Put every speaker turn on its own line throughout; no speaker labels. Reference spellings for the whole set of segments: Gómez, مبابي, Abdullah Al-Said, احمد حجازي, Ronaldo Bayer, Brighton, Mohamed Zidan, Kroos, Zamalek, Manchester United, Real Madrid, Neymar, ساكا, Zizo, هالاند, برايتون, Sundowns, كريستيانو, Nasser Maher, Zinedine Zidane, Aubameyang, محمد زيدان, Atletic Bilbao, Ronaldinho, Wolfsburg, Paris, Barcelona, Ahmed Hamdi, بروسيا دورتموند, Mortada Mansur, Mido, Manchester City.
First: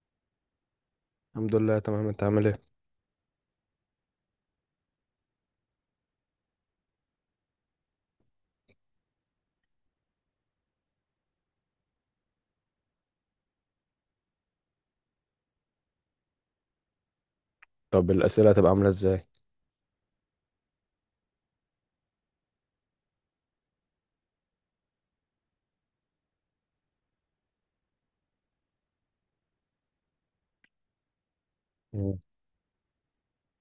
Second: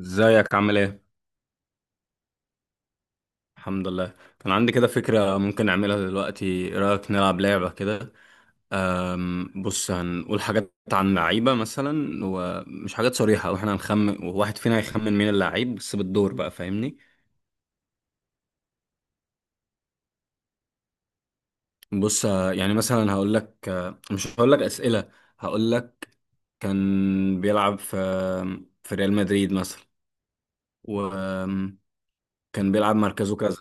ازيك عامل ايه؟
الحمد لله، تمام. انت عامل ايه؟
الحمد لله كان عندي كده فكرة ممكن نعملها دلوقتي، ايه رأيك نلعب لعبة كده؟ بص هنقول حاجات عن لعيبة مثلا ومش حاجات صريحة واحنا هنخمن، وواحد فينا هيخمن مين اللعيب بس بالدور بقى، فاهمني؟
طب الاسئله هتبقى عامله ازاي؟
بص اه، يعني مثلا هقول لك اه، مش هقول لك أسئلة. هقول لك كان بيلعب في ريال مدريد مثلا، وكان
مم.
بيلعب مركزه كذا،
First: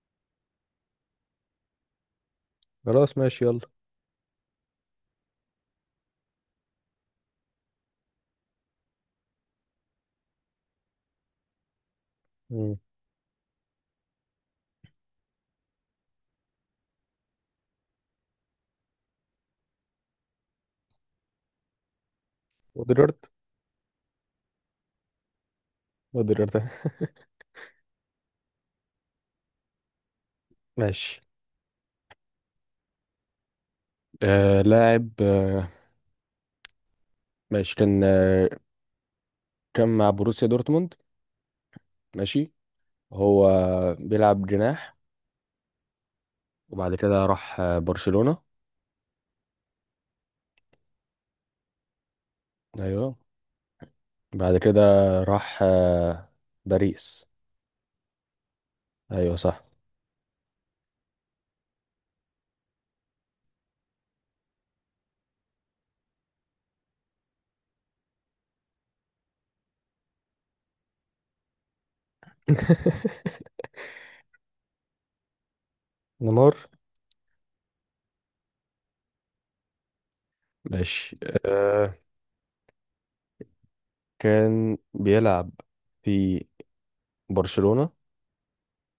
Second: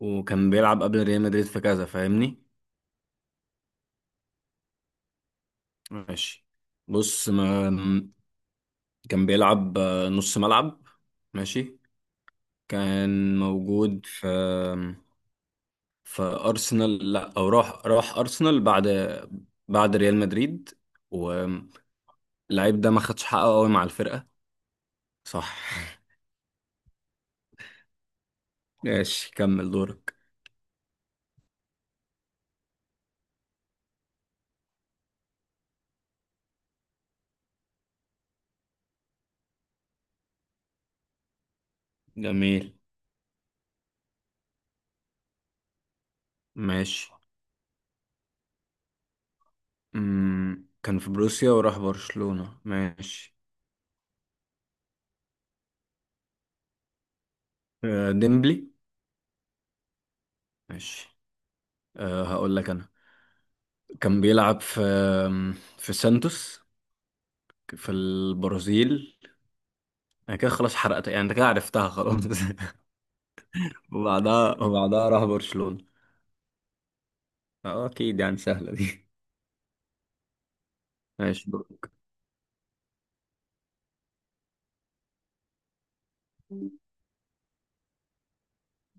وكان بيلعب قبل ريال مدريد في كذا، فاهمني؟
خلاص ماشي، يلا.
ماشي. بص ما كان بيلعب نص ملعب. ماشي.
مم.
كان موجود في أرسنال، لا أو راح أرسنال بعد، بعد ريال مدريد. واللعيب ده ما
قدرت،
خدش حقه قوي مع الفرقة، صح.
قدرت.
ماشي كمل دورك.
ماشي. لاعب ماشي. كان كان مع بروسيا دورتموند. ماشي.
جميل.
هو بيلعب جناح، وبعد
ماشي.
كده راح برشلونة.
أمم، كان في بروسيا وراح برشلونة،
ايوه،
ماشي.
بعد كده راح باريس.
آه، ديمبلي.
ايوه صح.
ماشي. أه هقول لك أنا. كان بيلعب في سانتوس في البرازيل. انا كده خلاص حرقتها يعني، انت كده عرفتها خلاص. وبعدها راح برشلونة.
نيمار.
اه اكيد يعني، سهلة دي.
ماشي.
ماشي دور.
آه كان بيلعب في برشلونة،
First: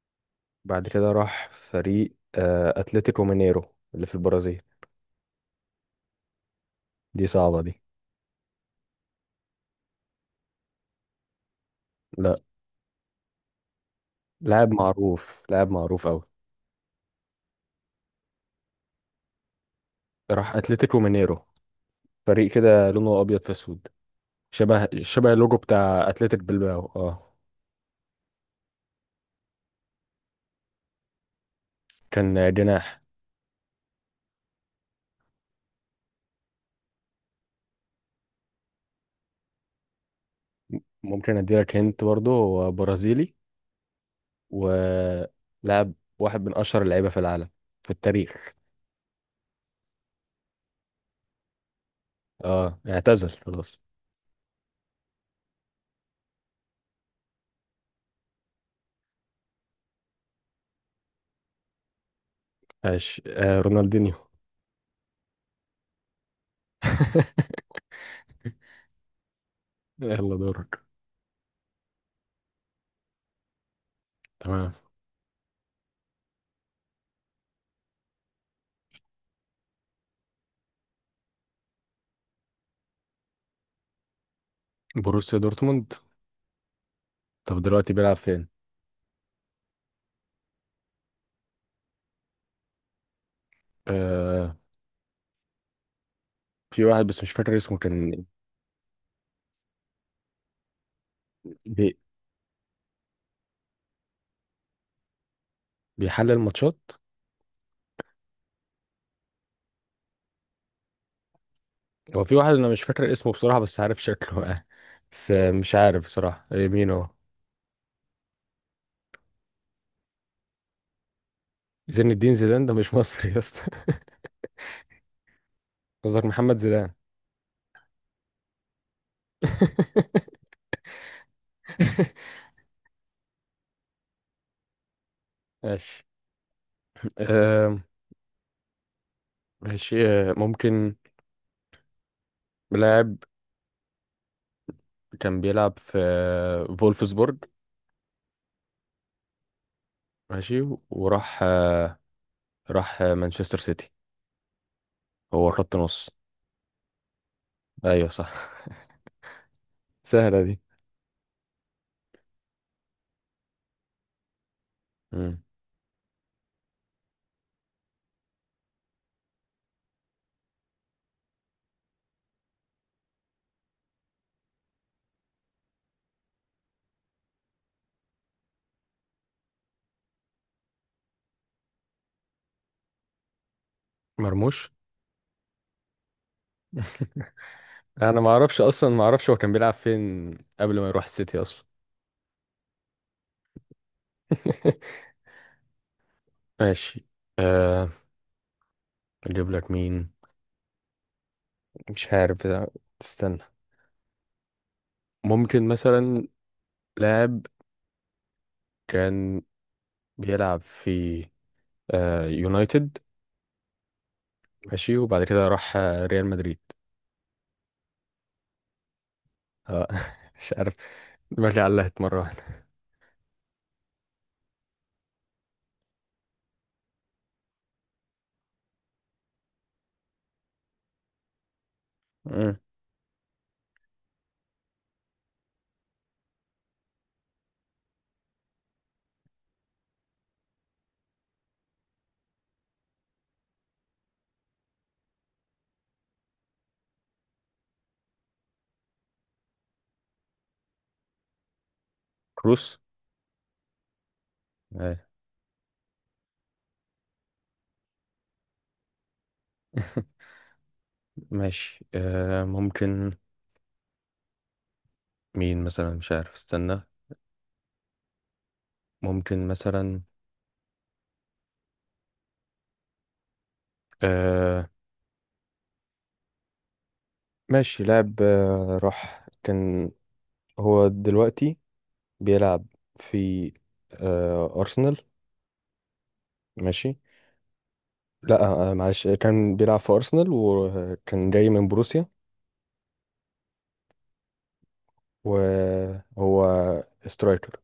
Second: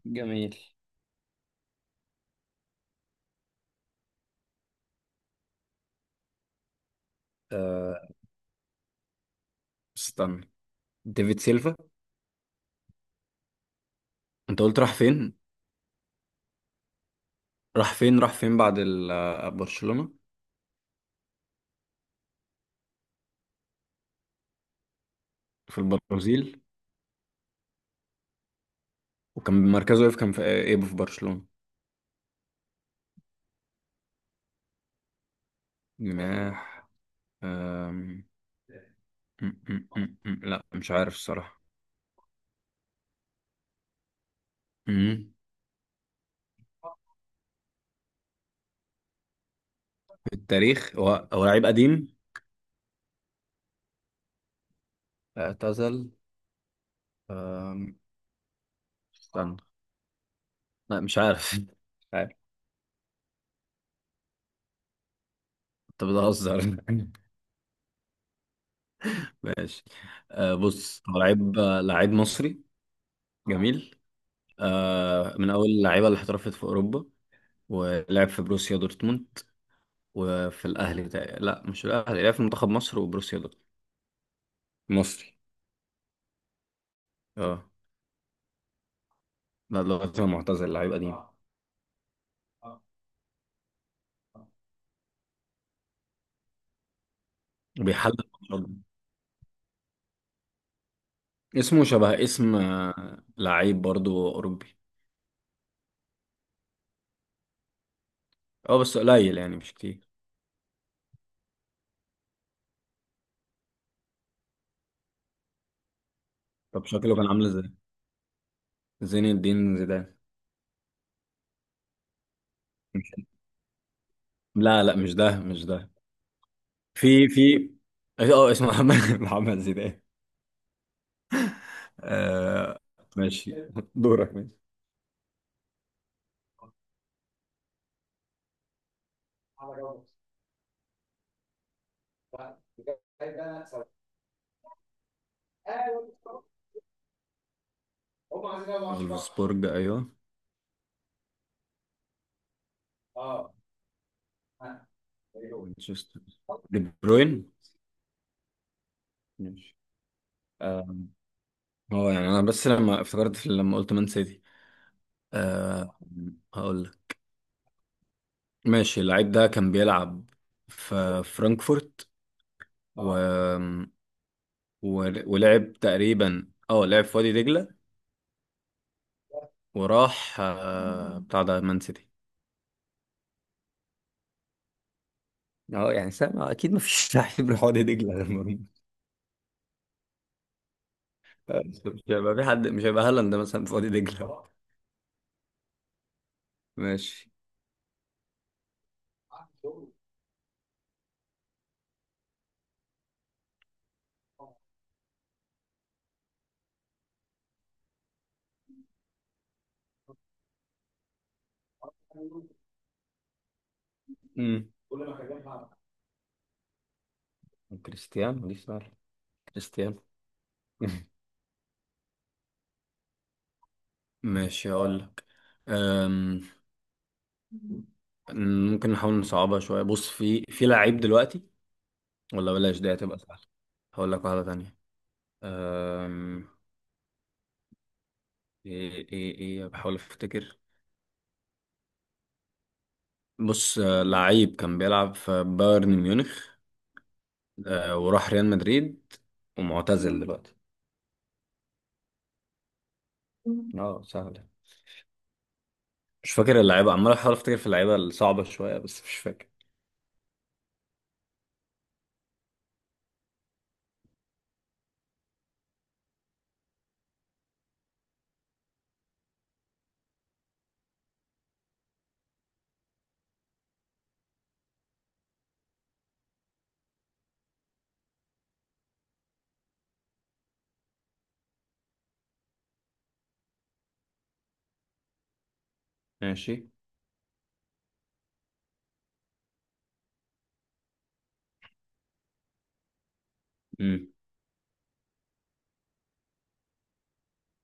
جميل.
بعد كده راح فريق اتلتيكو مينيرو اللي في البرازيل. دي صعبة دي.
آه. استنى. ديفيد سيلفا.
لا،
انت
لاعب
قلت راح فين؟
معروف، لاعب معروف أوي.
راح فين بعد برشلونة؟
راح اتلتيكو مينيرو، فريق كده لونه أبيض في أسود، شبه اللوجو
في
بتاع اتلتيك
البرازيل.
بلباو
وكان مركزه ايه كان في آه، ايه في برشلونة؟
كان جناح.
جناح. آم، لا مش عارف
ممكن
الصراحة.
اديلك هنت، برضه هو برازيلي
مم.
ولاعب، واحد من أشهر اللعيبة في العالم، في التاريخ.
في التاريخ، هو هو لعيب قديم.
اه، اعتزل خلاص.
اعتزل. آم، استنى. لا مش عارف.
ماشي، رونالدينيو.
انت بتهزر. ماشي.
يلا
آه
دورك.
بص هو لعيب آه، لعيب مصري. جميل.
تمام.
آه من اول اللعيبه اللي احترفت في اوروبا، ولعب في بروسيا دورتموند وفي الاهلي لا مش الاهلي، لعب في منتخب مصر وبروسيا دورتموند. مصري.
بروسيا دورتموند. طب
اه.
دلوقتي بيلعب فين؟
لا دلوقتي هو معتزل، لعيب قديم.
آه في واحد بس مش فاكر اسمه،
وبيحلل
كان
برضه. اسمه
بي
شبه اسم آه، لعيب برضه اوروبي.
بيحلل ماتشات.
اه بس قليل يعني مش كتير.
هو في واحد انا مش فاكر اسمه بصراحة، بس عارف شكله. بس مش عارف بصراحة،
طب
مين هو؟
شكله كان عامل ازاي؟ زين الدين زيدان.
زين الدين زيدان ده مش
مش-
مصري يا اسطى.
لا لا مش ده، مش ده.
قصدك محمد زيدان.
في في اه آه، اسمه محمد محمد زيدان. آه. ماشي. دورك. ماشي.
ماشي. آه ماشي، ممكن لاعب كان بيلعب في فولفسبورج.
فولفسبورج، ايوه.
ماشي، وراح آه راح آه، مانشستر سيتي. هو خط نص.
مانشستر. دي بروين.
ايوه صح.
ماشي
سهلة دي.
آه. هو يعني انا بس لما افتكرت لما قلت مان سيتي.
مم.
آه. هقول لك. ماشي اللعيب ده كان بيلعب في فرانكفورت و... ولعب تقريبا اه لعب في وادي دجلة، وراح آه بتاع ده مان سيتي.
مرموش.
اه يعني سامع اكيد، ما فيش لعيب راح وادي دجلة
انا
غير.
ما اعرفش اصلا، ما اعرفش هو كان بيلعب فين قبل ما يروح السيتي اصلا.
مش هيبقى في حد، مش هيبقى هالاند مثلا في وادي دجله.
ماشي.
ماشي.
أه اجيب لك مين؟ مش عارف بقى. استنى، ممكن مثلا لاعب كان بيلعب في يونايتد،
امم.
ماشي، وبعد كده راح ريال مدريد.
كريستيانو، دي سهله.
أه.
كريستيانو.
مش عارف، دماغي علقت مرة واحدة.
ماشي هقول لك. أم، ممكن نحاول نصعبها شويه. بص في في لعيب دلوقتي، ولا
مم.
بلاش دي هتبقى سهله. هقول لك واحده تانية. أم، ايه ايه ايه، بحاول افتكر. بص آه، لعيب كان بيلعب في بايرن ميونخ آه، وراح ريال مدريد، ومعتزل دلوقتي.
كروس.
اه سهل.
آه.
مش فاكر اللعيبه، عمال احاول افتكر في اللعيبه الصعبه شويه بس مش فاكر.
ماشي. ممكن مين مثلا، مش عارف، استنى. ممكن مثلا آه، ماشي. لاعب آه، راح كان هو دلوقتي بيلعب في أرسنال.
ماشي.
ماشي. لا، معلش، كان بيلعب في أرسنال وكان جاي من بروسيا،
مم.
وهو سترايكر.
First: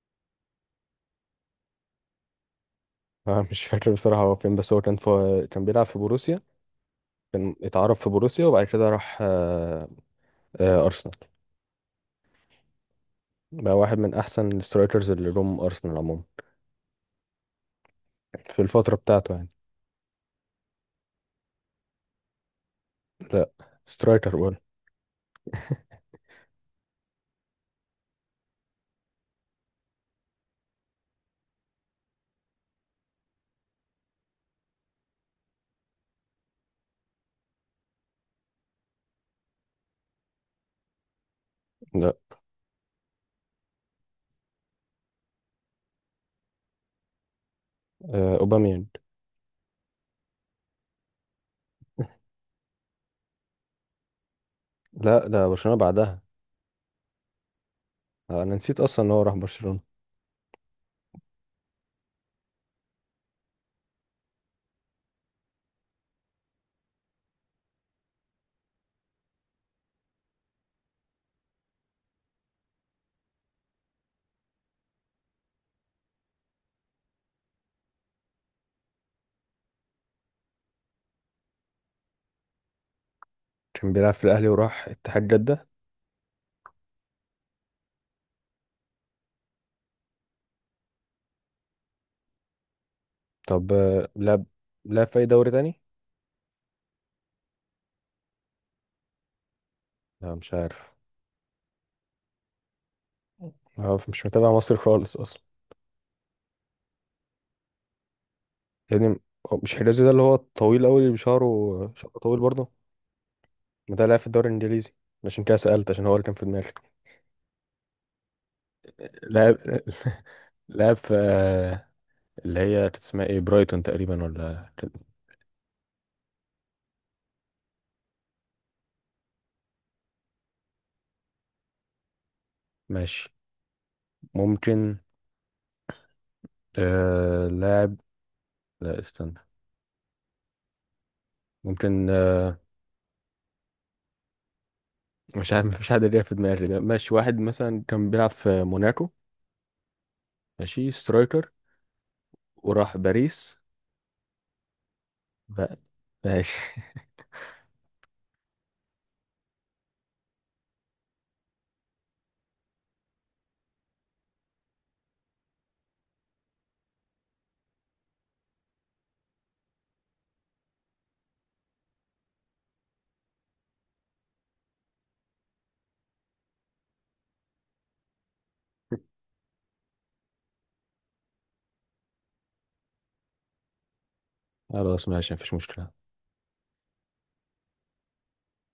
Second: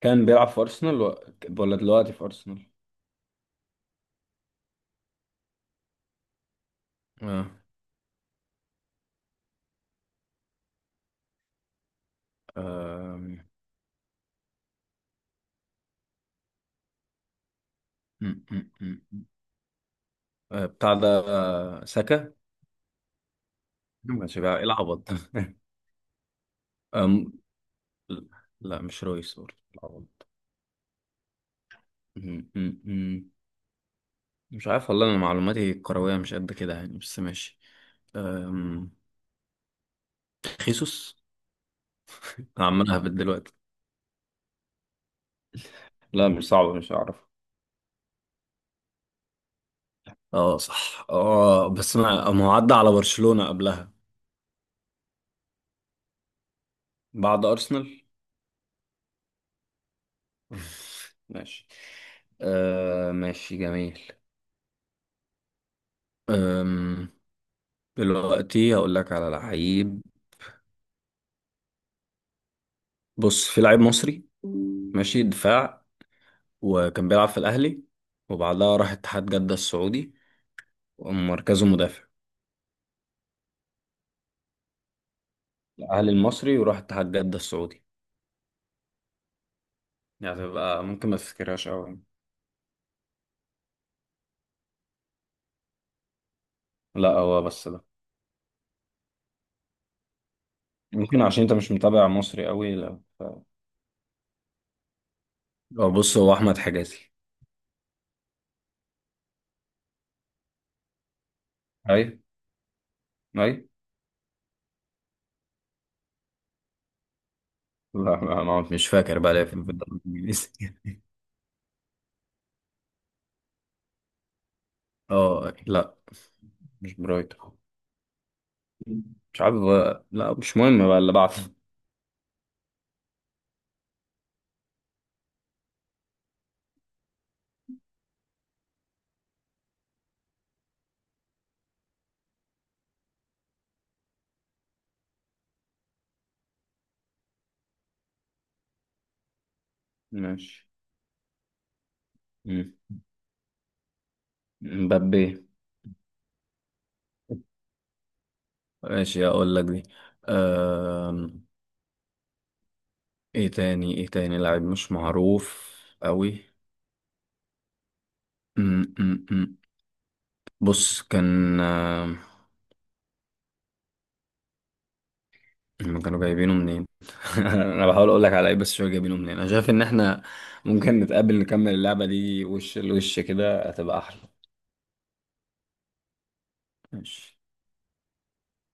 كان بيلعب في أرسنال ولا دلوقتي في أرسنال؟
مش فاكر بصراحة هو فين، بس هو كان بيلعب في بروسيا،
اه.
كان اتعرف في بروسيا وبعد كده راح أرسنال.
آم،
بقى واحد من أحسن السترايكرز اللي جم أرسنال عموما
م-
في
م-
الفترة
م- م.
بتاعته يعني.
آه، بتاع ده آه، ساكا. ما
سترايكر
كانش
ولا؟
بيلعب، ايه العبط ده. آم، لا مش رويس برضه العبط. م- م- م. مش عارف والله، انا معلوماتي الكرويه مش قد كده يعني، بس ماشي. آم، خيسوس.
لا،
انا عمال اهبط دلوقتي. لا مش صعب مش هعرف.
أوباميانج.
اه صح اه، بس انا ما هو عدى على برشلونة قبلها.
لا، ده برشلونة بعدها.
بعد ارسنال.
انا نسيت اصلا ان هو راح برشلونة.
ماشي. آه ماشي جميل. أم، دلوقتي هقول لك على لعيب. بص في لعيب مصري، ماشي، دفاع، وكان بيلعب في الاهلي وبعدها راح اتحاد جدة السعودي، ومركزه مدافع.
كان بيلعب في الاهلي وراح اتحاد جدة.
الاهلي المصري وراح اتحاد جدة السعودي، يعني تبقى ممكن ما تفتكرهاش قوي.
طب، لعب في اي دوري تاني؟
لا هو بس ده.
لا، مش عارف.
ممكن عشان انت مش متابع مصري قوي، لا
مش متابع مصر خالص اصلا
اه بص هو احمد حجازي.
يعني. هو مش حجازي ده اللي هو الطويل قوي، اللي بشعره
اي.
شعره طويل برضه؟
اي.
ما ده لعب في الدوري الانجليزي، عشان كده سألت، عشان هو اللي كان في دماغي.
لا ما مش فاكر بقى ليه في
لعب
في الدوري الانجليزي.
لعب في اللي هي كانت اسمها ايه، برايتون تقريبا، ولا كان
اه لا، مش برايتون. مش عارف بقى. لا مش مهم بقى اللي بعده.
ماشي. ممكن لاعب، لا استنى، ممكن، مش عارف، مفيش حد ليه في دماغي، ده ماشي. واحد مثلا كان بيلعب في موناكو،
ماشي.
ماشي، سترايكر،
مم.
وراح باريس
مبابي.
بقى. ماشي.
ماشي اقول لك دي. أم... ايه تاني، ايه تاني لاعب مش معروف قوي. أم، أم، أم. بص كان، هم كانوا جايبينه منين. انا بحاول اقول لك على ايه بس شويه جايبينه منين. انا شايف ان احنا ممكن نتقابل نكمل اللعبه دي وش لوش، كده هتبقى احلى.
خلاص ماشي، مفيش مشكلة.
ماشي.